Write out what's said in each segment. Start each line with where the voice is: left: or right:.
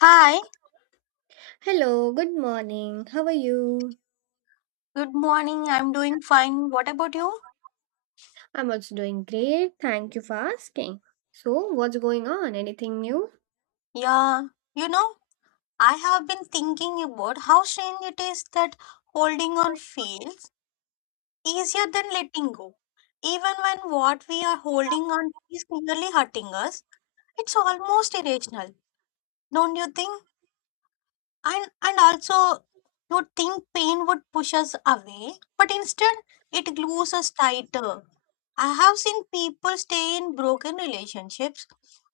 left: Hi,
right: Hello, good morning. How are you?
left: good morning. I'm doing fine. What about you?
right: I'm also doing great. Thank you for asking. So, what's going on? Anything new?
left: Yeah, you know, I have been thinking about how strange it is that holding on feels easier than letting go. Even when what we are holding on is nearly hurting us, it's almost irrational, don't you think? And also you'd think pain would push us away, but instead it glues us tighter. I have seen people stay in broken relationships,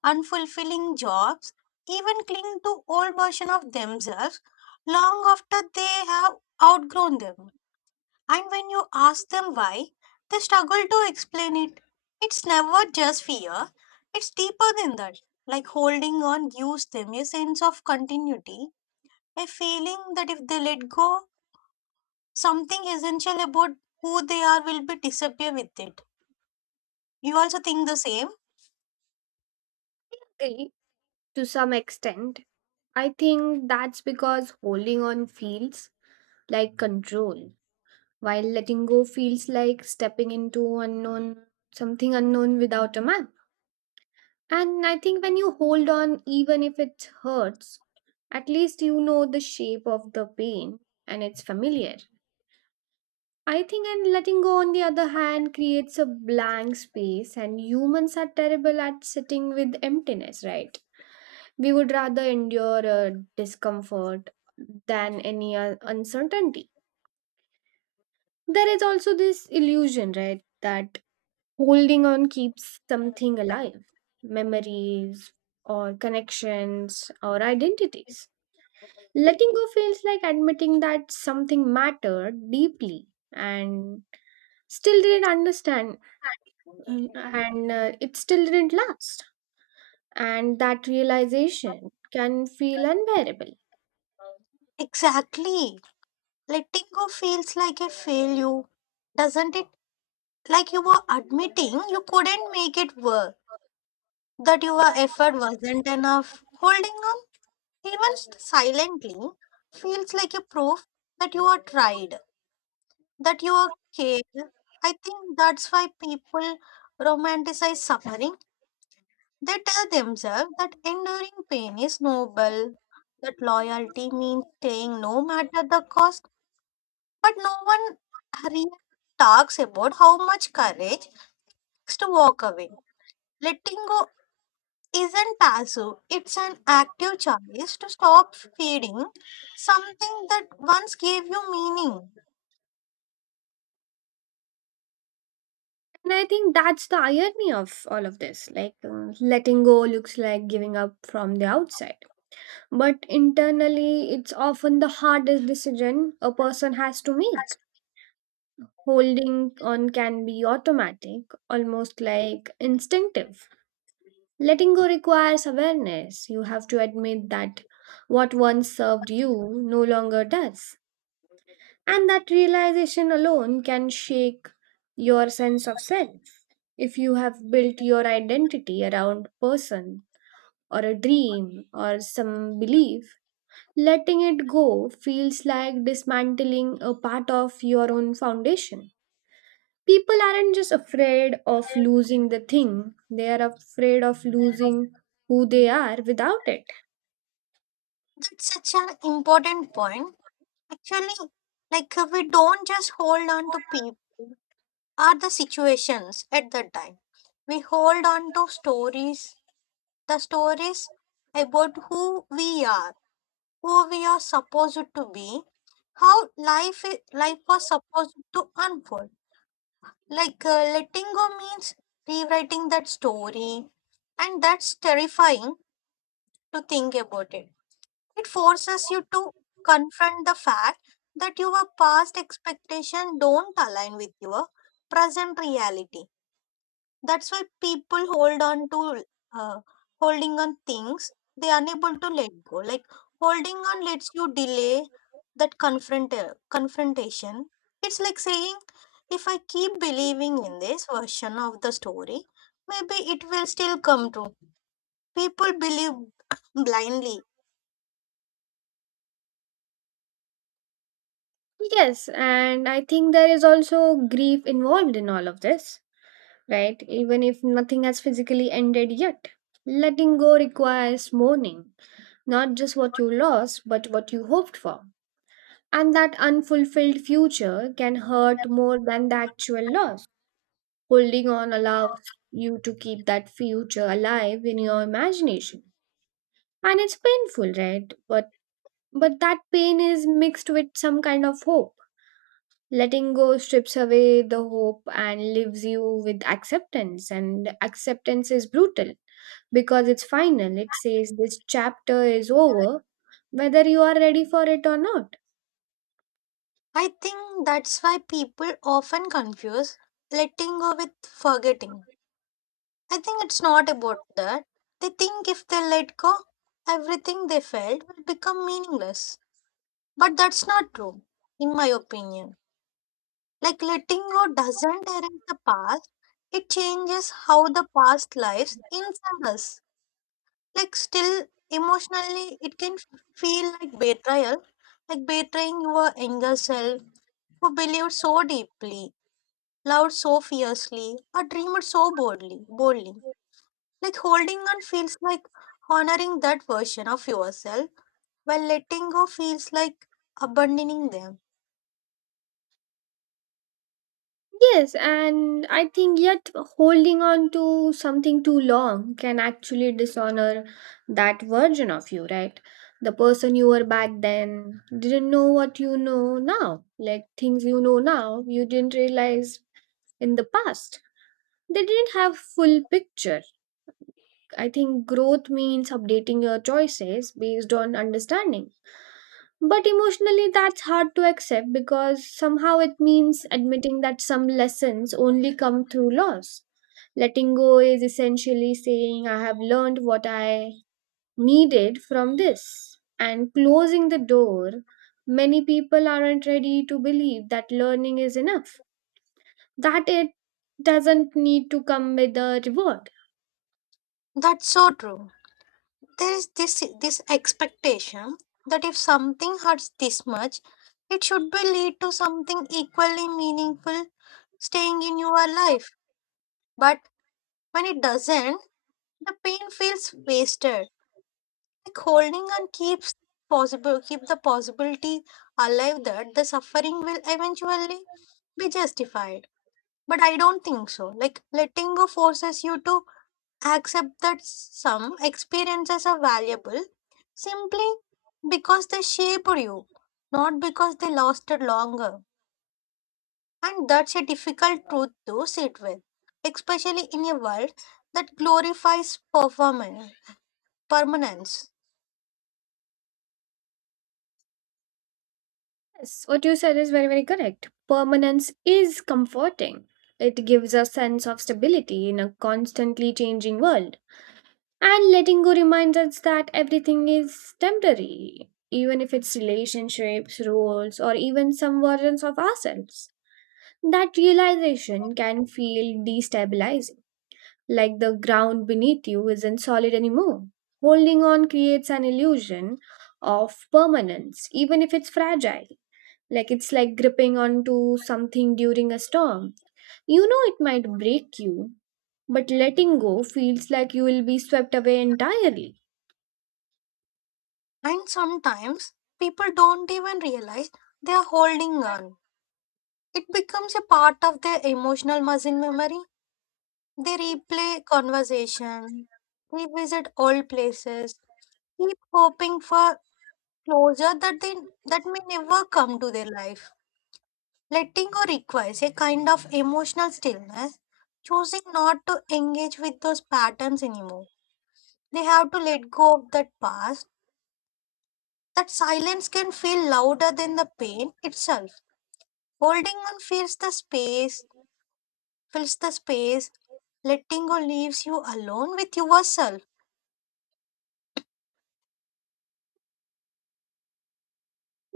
left: unfulfilling jobs, even cling to old version of themselves long after they have outgrown them. And when you ask them why, they struggle to explain it. It's never just fear, it's deeper than that. Like holding on gives them a sense of continuity, a feeling that if they let go, something essential about who they are will be disappear with it. You also think the same?
right: Agree to some extent. I think that's because holding on feels like control, while letting go feels like stepping into unknown, something unknown without a map. And I think when you hold on, even if it hurts, at least you know the shape of the pain and it's familiar. I think, and letting go, on the other hand, creates a blank space, and humans are terrible at sitting with emptiness, right? We would rather endure a discomfort than any uncertainty. There is also this illusion, right, that holding on keeps something alive, memories, or connections, or identities. Letting go feels like admitting that something mattered deeply and still didn't understand. Mm, and It still didn't last. And that realization can feel unbearable.
left: Exactly. Letting go feels like a failure, doesn't it? Like you were admitting you couldn't make it work, that your effort wasn't enough. Holding on, even silently, feels like a proof that you are tried, that you are cared. I think that's why people romanticize suffering. They tell themselves that enduring pain is noble, that loyalty means staying no matter the cost, but no one really talks about how much courage takes to walk away. Letting go isn't passive, it's an active choice to stop feeding something that once gave you meaning.
right: And I think that's the irony of all of this. Letting go looks like giving up from the outside. But internally, it's often the hardest decision a person has to make. Holding on can be automatic, almost like instinctive. Letting go requires awareness. You have to admit that what once served you no longer does. And that realization alone can shake your sense of self. If you have built your identity around person or a dream or some belief, letting it go feels like dismantling a part of your own foundation. People aren't just afraid of losing the thing, they are afraid of losing who they are without it.
left: That's such an important point. Actually, like we don't just hold on to people. Are the situations at that time. We hold on to stories, the stories about who we are supposed to be, how life was supposed to unfold. Like letting go means rewriting that story, and that's terrifying to think about it. It forces you to confront the fact that your past expectation don't align with your present reality. That's why people hold on to uh, holding on things they are unable to let go. Like holding on lets you delay that confrontation. It's like saying, if I keep believing in this version of the story, maybe it will still come true. People believe blindly.
right: Yes, and I think there is also grief involved in all of this, right? Even if nothing has physically ended yet. Letting go requires mourning, not just what you lost, but what you hoped for. And that unfulfilled future can hurt more than the actual loss. Holding on allows you to keep that future alive in your imagination, and it's painful, right, but that pain is mixed with some kind of hope. Letting go strips away the hope and leaves you with acceptance, and acceptance is brutal because it's final. It says this chapter is over, whether you are ready for it or not.
left: I think that's why people often confuse letting go with forgetting. I think it's not about that. They think if they let go, everything they felt will become meaningless. But that's not true, in my opinion. Like letting go doesn't erase the past, it changes how the past lives inside us. Like, still, emotionally, it can feel like betrayal, like betraying your younger self who believed so deeply, loved so fiercely, or dreamed boldly. Like holding on feels like honoring that version of yourself, while letting go feels like abandoning them.
right: Yes, and I think yet holding on to something too long can actually dishonor that version of you, right? The person you were back then didn't know what you know now. Like things you know now, you didn't realize in the past. They didn't have full picture. I think growth means updating your choices based on understanding. But emotionally, that's hard to accept because somehow it means admitting that some lessons only come through loss. Letting go is essentially saying, I have learned what I needed from this, and closing the door. Many people aren't ready to believe that learning is enough, that it doesn't need to come with a reward.
left: That's so true. There is this expectation that if something hurts this much, it should be lead to something equally meaningful staying in your life. But when it doesn't, the pain feels wasted. Like holding on keep the possibility alive that the suffering will eventually be justified. But I don't think so. Like, letting go forces you to accept that some experiences are valuable simply because they shaped you, not because they lasted longer. And that's a difficult truth to sit with, especially in a world that glorifies performance, permanence.
right: Yes, what you said is very, very correct. Permanence is comforting. It gives a sense of stability in a constantly changing world. And letting go reminds us that everything is temporary, even if it's relationships, roles, or even some versions of ourselves. That realization can feel destabilizing, like the ground beneath you isn't solid anymore. Holding on creates an illusion of permanence, even if it's fragile. Like it's like gripping onto something during a storm. You know it might break you, but letting go feels like you will be swept away entirely.
left: And sometimes people don't even realize they are holding on. It becomes a part of their emotional muscle memory. They replay conversation, revisit old places, keep hoping for closure that may never come to their life. Letting go requires a kind of emotional stillness, choosing not to engage with those patterns anymore. They have to let go of that past. That silence can feel louder than the pain itself. Holding on fills the space. Letting go leaves you alone with yourself.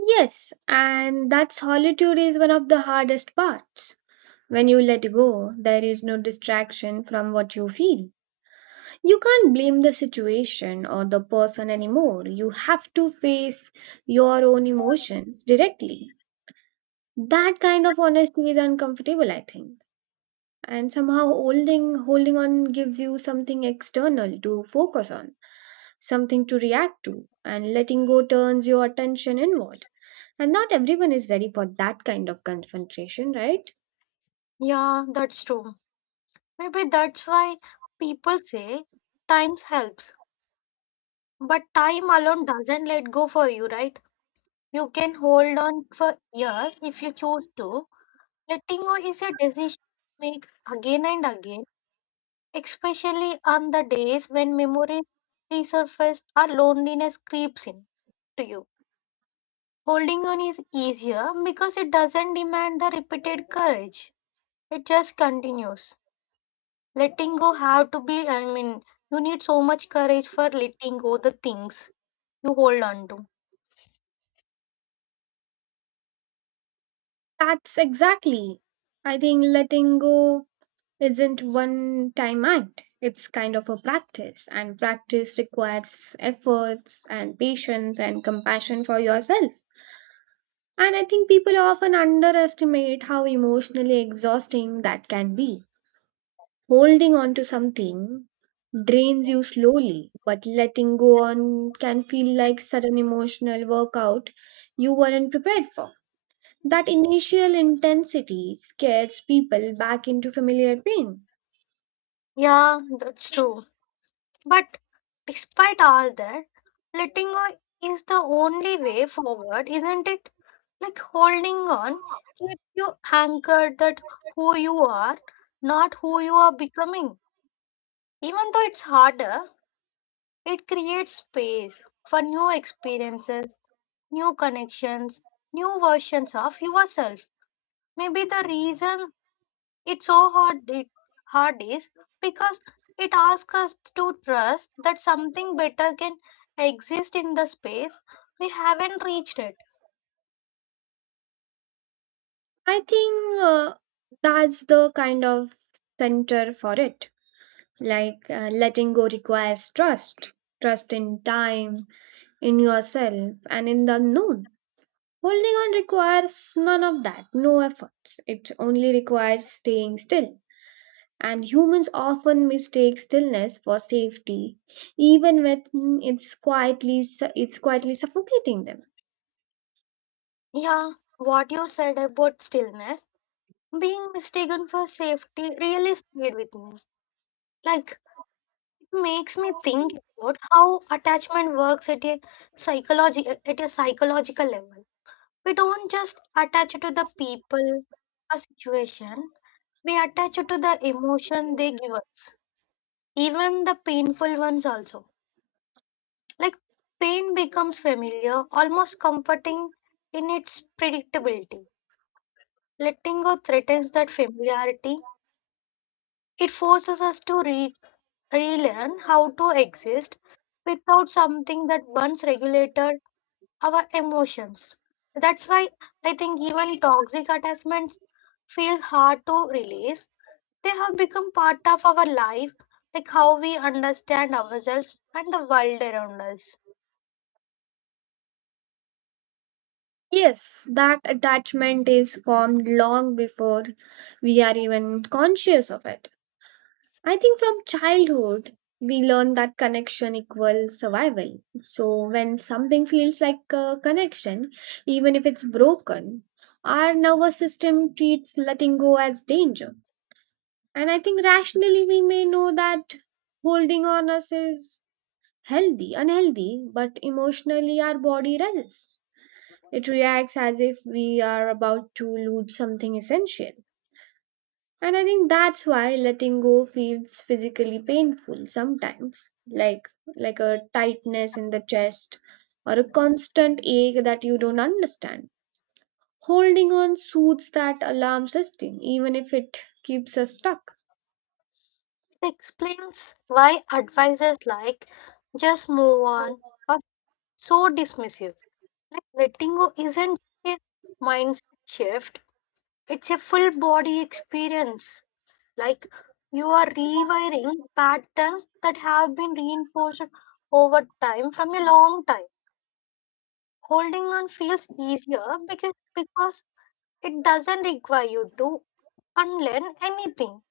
right: Yes, and that solitude is one of the hardest parts. When you let go, there is no distraction from what you feel. You can't blame the situation or the person anymore. You have to face your own emotions directly. That kind of honesty is uncomfortable, I think. And somehow holding on gives you something external to focus on, something to react to, and letting go turns your attention inward. And not everyone is ready for that kind of confrontation, right?
left: Yeah, that's true. Maybe that's why people say times helps, but time alone doesn't let go for you, right? You can hold on for years if you choose to. Letting go is a decision you make again and again, especially on the days when memories resurface or loneliness creeps in to you. Holding on is easier because it doesn't demand the repeated courage. It just continues. Letting go have to be, I mean, you need so much courage for letting go the things you hold on to.
right: That's exactly. I think letting go isn't one time act. It's kind of a practice, and practice requires efforts and patience and compassion for yourself. And I think people often underestimate how emotionally exhausting that can be. Holding on to something drains you slowly, but letting go on can feel like sudden emotional workout you weren't prepared for. That initial intensity scares people back into familiar pain.
left: Yeah, that's true, but despite all that, letting go is the only way forward, isn't it? Like holding on keeps you anchored that who you are, not who you are becoming. Even though it's harder, it creates space for new experiences, new connections, new versions of yourself. Maybe the reason it's so hard is because it asks us to trust that something better can exist in the space we haven't reached it.
right: I think That's the kind of center for it. Letting go requires trust, trust in time, in yourself, and in the unknown. Holding on requires none of that, no efforts. It only requires staying still. And humans often mistake stillness for safety, even when it's it's quietly suffocating them.
left: Yeah, what you said about stillness being mistaken for safety really stayed with me. Like it makes me think about how attachment works at a psychology at a psychological level. We don't just attach to the people, a situation. We attach to the emotion they give us. Even the painful ones also. Like pain becomes familiar, almost comforting in its predictability. Letting go threatens that familiarity. It forces us to relearn how to exist without something that once regulated our emotions. That's why I think even toxic attachments feel hard to release. They have become part of our life, like how we understand ourselves and the world around us.
right: Yes, that attachment is formed long before we are even conscious of it. I think from childhood, we learn that connection equals survival. So when something feels like a connection, even if it's broken, our nervous system treats letting go as danger. And I think rationally, we may know that holding on us is unhealthy, but emotionally, our body resists. It reacts as if we are about to lose something essential. And I think that's why letting go feels physically painful sometimes, like a tightness in the chest or a constant ache that you don't understand. Holding on soothes that alarm system, even if it keeps us stuck.
left: Explains why advices like just move on are so dismissive. Like letting go isn't a mindset shift, it's a full body experience. Like you are rewiring patterns that have been reinforced over time from a long time. Holding on feels easier because it doesn't require you to unlearn anything.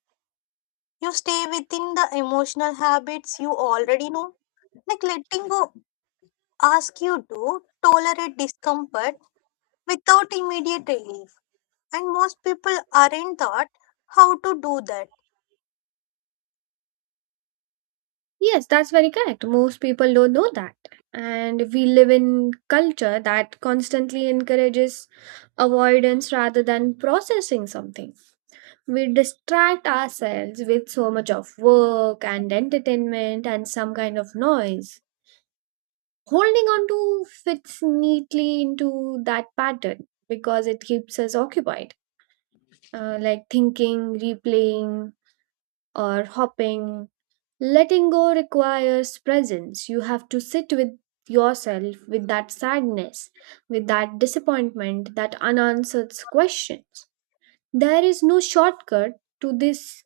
left: You stay within the emotional habits you already know. Like letting go asks you to tolerate discomfort without immediate relief. And most people aren't taught how to do that.
right: Yes, that's very correct. Most people don't know that. And we live in culture that constantly encourages avoidance rather than processing something. We distract ourselves with so much of work and entertainment and some kind of noise. Holding on to fits neatly into that pattern because it keeps us occupied, like thinking, replaying, or hopping. Letting go requires presence. You have to sit with yourself, with that sadness, with that disappointment, that unanswered questions. There is no shortcut to this.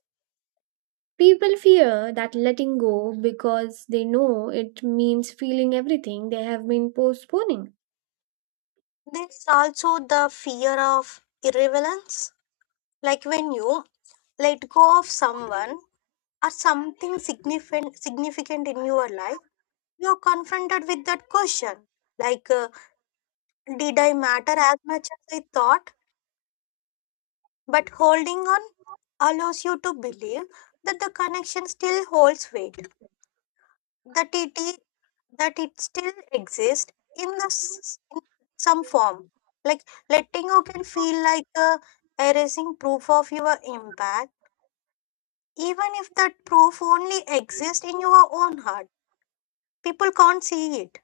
right: People fear that letting go because they know it means feeling everything they have been postponing.
left: There's also the fear of irrelevance. Like when you let go of someone or something significant in your life, you're confronted with that question. Like, did I matter as much as I thought? But holding on allows you to believe that the connection still holds weight, that it is, that it still exists in some form. Like letting go can feel like a erasing proof of your impact, even if that proof only exists in your own heart, people can't see it.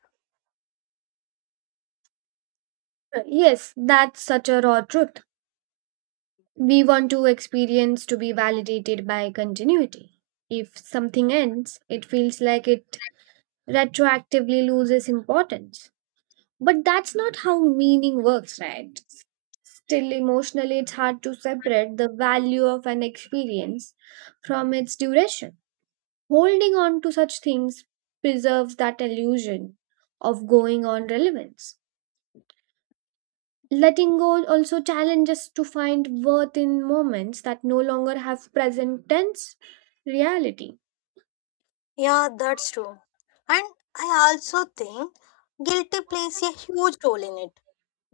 right: Yes, that's such a raw truth. We want to experience to be validated by continuity. If something ends, it feels like it retroactively loses importance. But that's not how meaning works, right? Still, emotionally, it's hard to separate the value of an experience from its duration. Holding on to such themes preserves that illusion of going on relevance. Letting go also challenges to find worth in moments that no longer have present tense reality.
left: Yeah, that's true. And I also think guilty plays a huge role in it.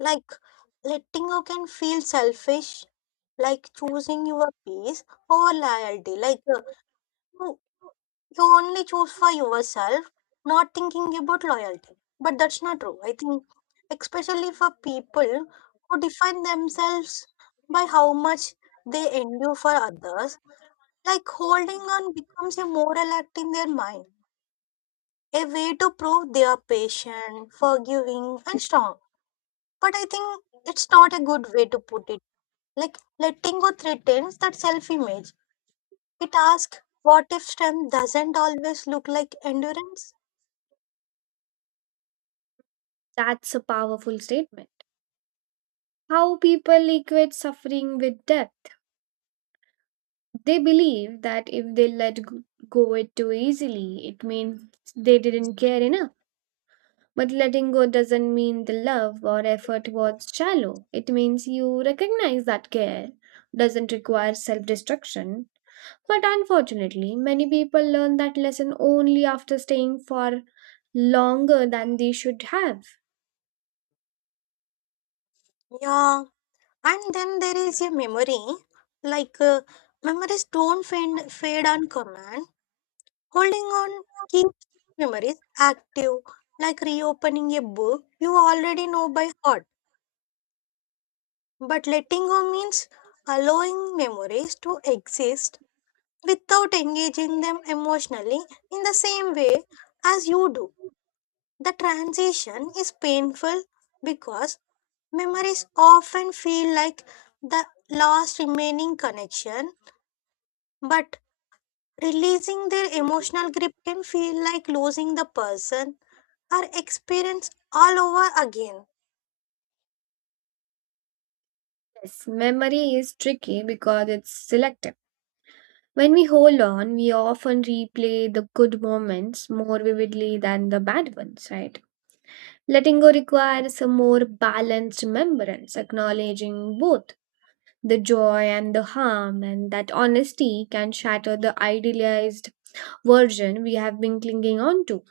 left: Like letting go can feel selfish, like choosing your peace over loyalty, like you You only choose for yourself, not thinking about loyalty. But that's not true. I think, especially for people who define themselves by how much they endure for others, like holding on becomes a moral act in their mind, a way to prove they are patient, forgiving, and strong. But I think it's not a good way to put it. Like letting go threatens that self image. It asks, what if strength doesn't always look like endurance?
right: That's a powerful statement. How people equate suffering with death. They believe that if they go it too easily, it means they didn't care enough. But letting go doesn't mean the love or effort was shallow. It means you recognize that care doesn't require self destruction. But unfortunately, many people learn that lesson only after staying for longer than they should have.
left: Yeah. And then there is a memory, like memories don't fade on command. Holding on keeps memories active, like reopening a book you already know by heart. But letting go means allowing memories to exist without engaging them emotionally in the same way as you do. The transition is painful because memories often feel like the last remaining connection, but releasing their emotional grip can feel like losing the person or experience all over again.
right: Yes, memory is tricky because it's selective. When we hold on, we often replay the good moments more vividly than the bad ones, right? Letting go requires a more balanced remembrance, acknowledging both the joy and the harm, and that honesty can shatter the idealized version we have been clinging on to.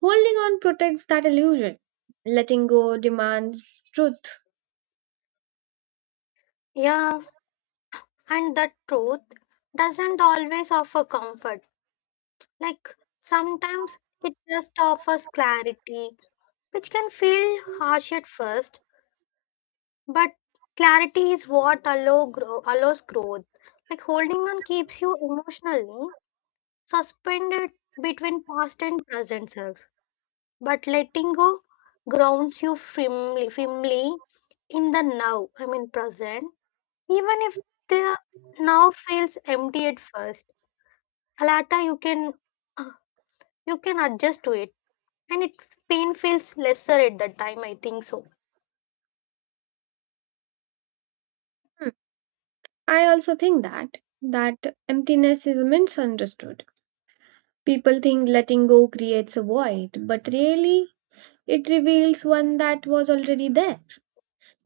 right: Holding on protects that illusion. Letting go demands truth.
left: Yeah, and the truth doesn't always offer comfort. Like sometimes it just offers clarity, which can feel harsh at first, but clarity is what allows growth. Like holding on keeps you emotionally suspended between past and present self, but letting go grounds you firmly in the now, I mean present, even if the now feels empty at first. Later you can uh, you can adjust to it, and it pain feels lesser at that time I think so.
right: Hmm. I also think that emptiness is misunderstood. People think letting go creates a void, but really it reveals one that was already there,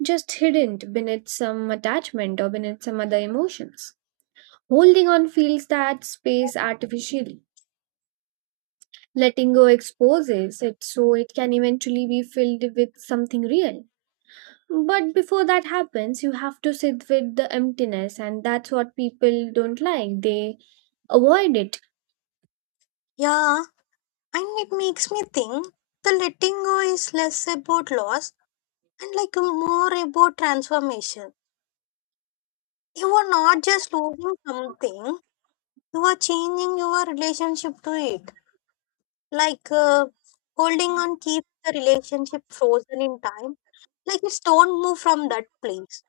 right: just hidden beneath some attachment or beneath some other emotions. Holding on fills that space artificially. Letting go exposes it so it can eventually be filled with something real. But before that happens, you have to sit with the emptiness, and that's what people don't like. They avoid it.
left: Yeah, and it makes me think the letting go is less about loss and like more about transformation. You are not just losing something, you are changing your relationship to it. Like holding on keeps the relationship frozen in time. Like it's don't move from that place.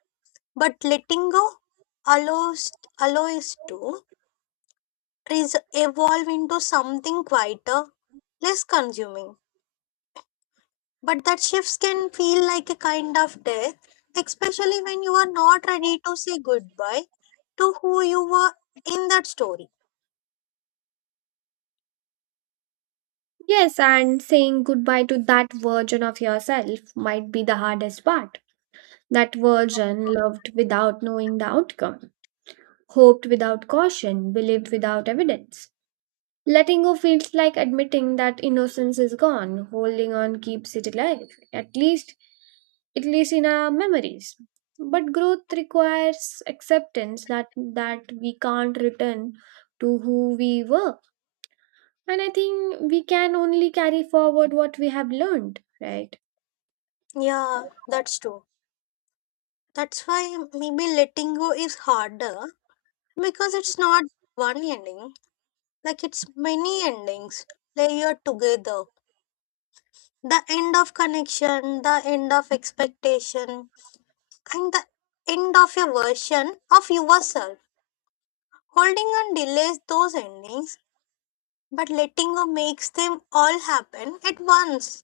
left: But letting go allows allows to evolve into something quieter, less consuming. But that shifts can feel like a kind of death, especially when you are not ready to say goodbye to who you were in that story.
right: Yes, and saying goodbye to that version of yourself might be the hardest part. That version loved without knowing the outcome, hoped without caution, believed without evidence. Letting go feels like admitting that innocence is gone. Holding on keeps it alive, at least in our memories. But growth requires acceptance that we can't return to who we were. And I think we can only carry forward what we have learned, right?
left: Yeah, that's true. That's why maybe letting go is harder because it's not one ending, like it's many endings layered together, the end of connection, the end of expectation, and the end of a version of yourself. Holding on delays those endings, but letting go makes them all happen at once.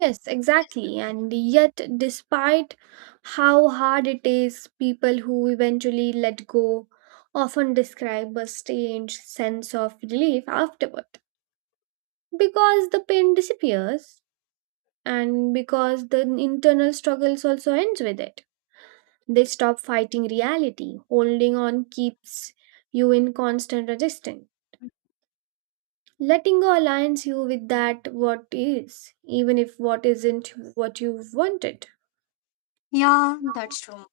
right: Yes, exactly. And yet, despite how hard it is, people who eventually let go often describe a strange sense of relief afterward because the pain disappears and because the internal struggles also ends with it. They stop fighting reality. Holding on keeps you in constant resistance. Letting go aligns you with that what is, even if what isn't what you wanted.
left: Yeah, that's true.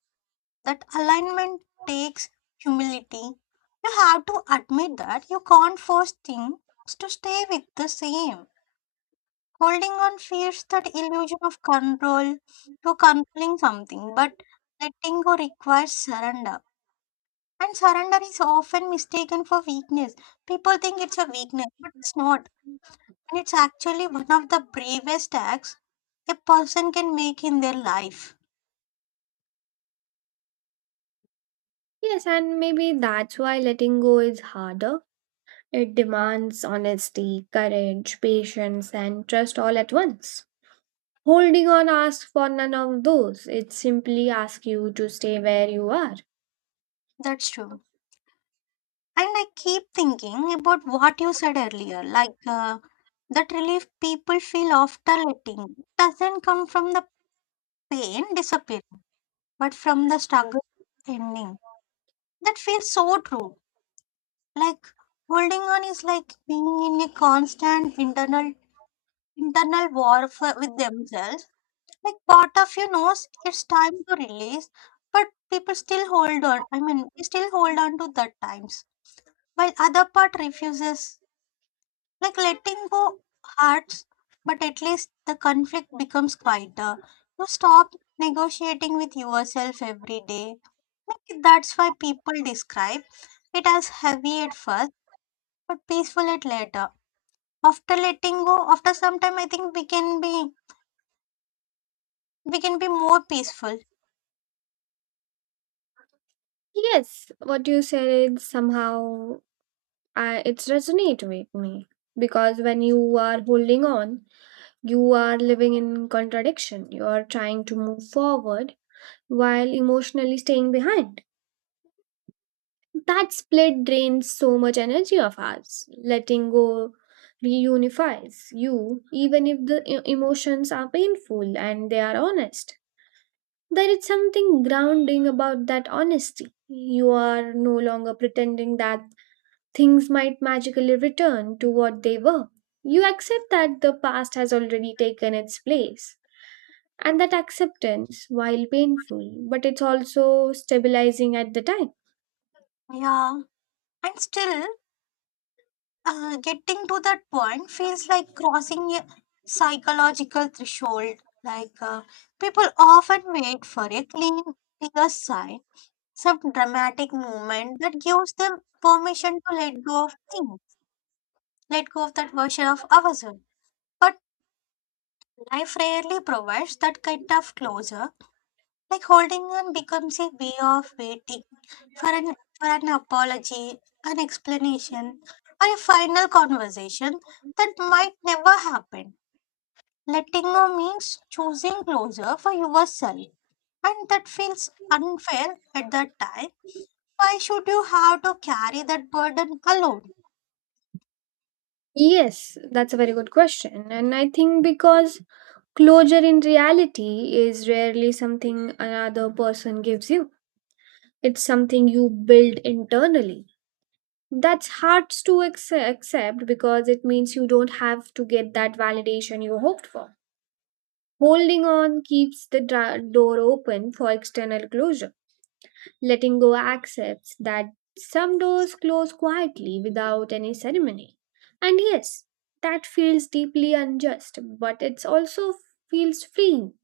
left: That alignment takes humility. You have to admit that you can't force things to stay with the same. Holding on fears that illusion of control, to controlling something, but letting go requires surrender. And surrender is often mistaken for weakness. People think it's a weakness, but it's not. And it's actually one of the bravest acts a person can make in their life.
right: Yes, and maybe that's why letting go is harder. It demands honesty, courage, patience, and trust all at once. Holding on asks for none of those. It simply asks you to stay where you are.
left: That's true. And I keep thinking about what you said earlier, like that relief people feel after letting doesn't come from the pain disappearing, but from the struggle ending. That feels so true. Like holding on is like being in a constant internal war for, with themselves. Like part of you knows it's time to release, but people still hold on. I mean, they still hold on to that times, while other part refuses. Like letting go hurts, but at least the conflict becomes quieter. You stop negotiating with yourself every day. Like that's why people describe it is heavy at first, but peaceful at later. After letting go, after some time, I think we can be more peaceful.
right: Yes, what you said somehow it's resonate with me because when you are holding on, you are living in contradiction. You are trying to move forward while emotionally staying behind. That split drains so much energy of us. Letting go reunifies you, even if the emotions are painful and they are honest. There is something grounding about that honesty. You are no longer pretending that things might magically return to what they were. You accept that the past has already taken its place. And that acceptance, while painful, but it's also stabilizing at the time.
left: Yeah, and still, getting to that point feels like crossing a psychological threshold. Like people often wait for a clear sign, some dramatic moment that gives them permission to let go of things, let go of that version of ourselves. But life rarely provides that kind of closure. Like holding on becomes a way of waiting for an for an apology, an explanation, or a final conversation that might never happen. Letting go means choosing closure for yourself, and that feels unfair at that time. Why should you have to carry that burden alone?
right: Yes, that's a very good question. And I think because closure in reality is rarely something another person gives you, it's something you build internally. That's hard to accept because it means you don't have to get that validation you hoped for. Holding on keeps the door open for external closure. Letting go accepts that some doors close quietly without any ceremony. And yes, that feels deeply unjust, but it also feels freeing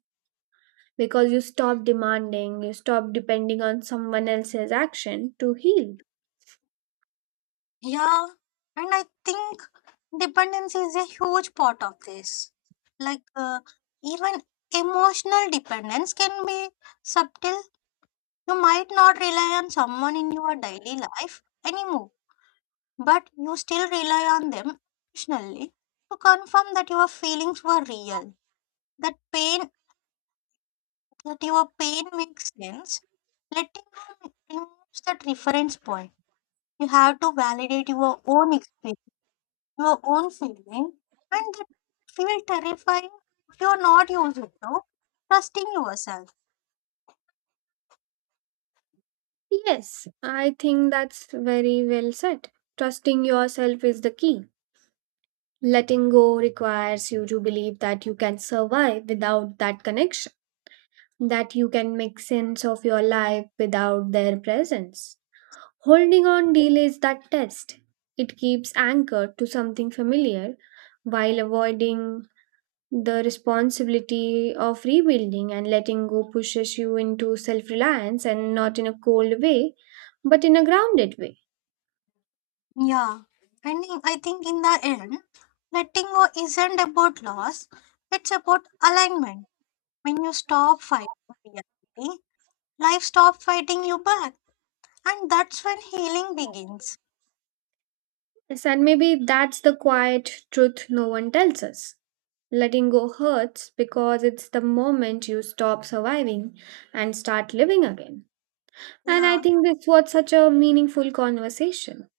right: because you stop demanding, you stop depending on someone else's action to heal.
left: Yeah, and I think dependence is a huge part of this. Like even emotional dependence can be subtle. You might not rely on someone in your daily life anymore, but you still rely on them occasionally to confirm that your feelings were real, that pain, that your pain makes sense. Letting go removes that reference point. You have to validate your own experience, your own feeling, and that feel terrifying if you are not used to trusting yourself.
right: Yes, I think that's very well said. Trusting yourself is the key. Letting go requires you to believe that you can survive without that connection, that you can make sense of your life without their presence. Holding on delays that test. It keeps anchored to something familiar while avoiding the responsibility of rebuilding, and letting go pushes you into self reliance, and not in a cold way, but in a grounded way.
left: Yeah, and I think in the end, letting go isn't about loss, it's about alignment. When you stop fighting reality, life stops fighting you back, and that's when healing begins.
right: Yes, and maybe that's the quiet truth no one tells us. Letting go hurts because it's the moment you stop surviving and start living again. And I
left: Yeah,
right: think this was such a meaningful conversation.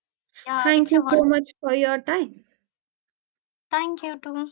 left: yeah,
right: Thank
left: it's a
right: you so
left: wonderful.
right: much for your time.
left: Thank you too.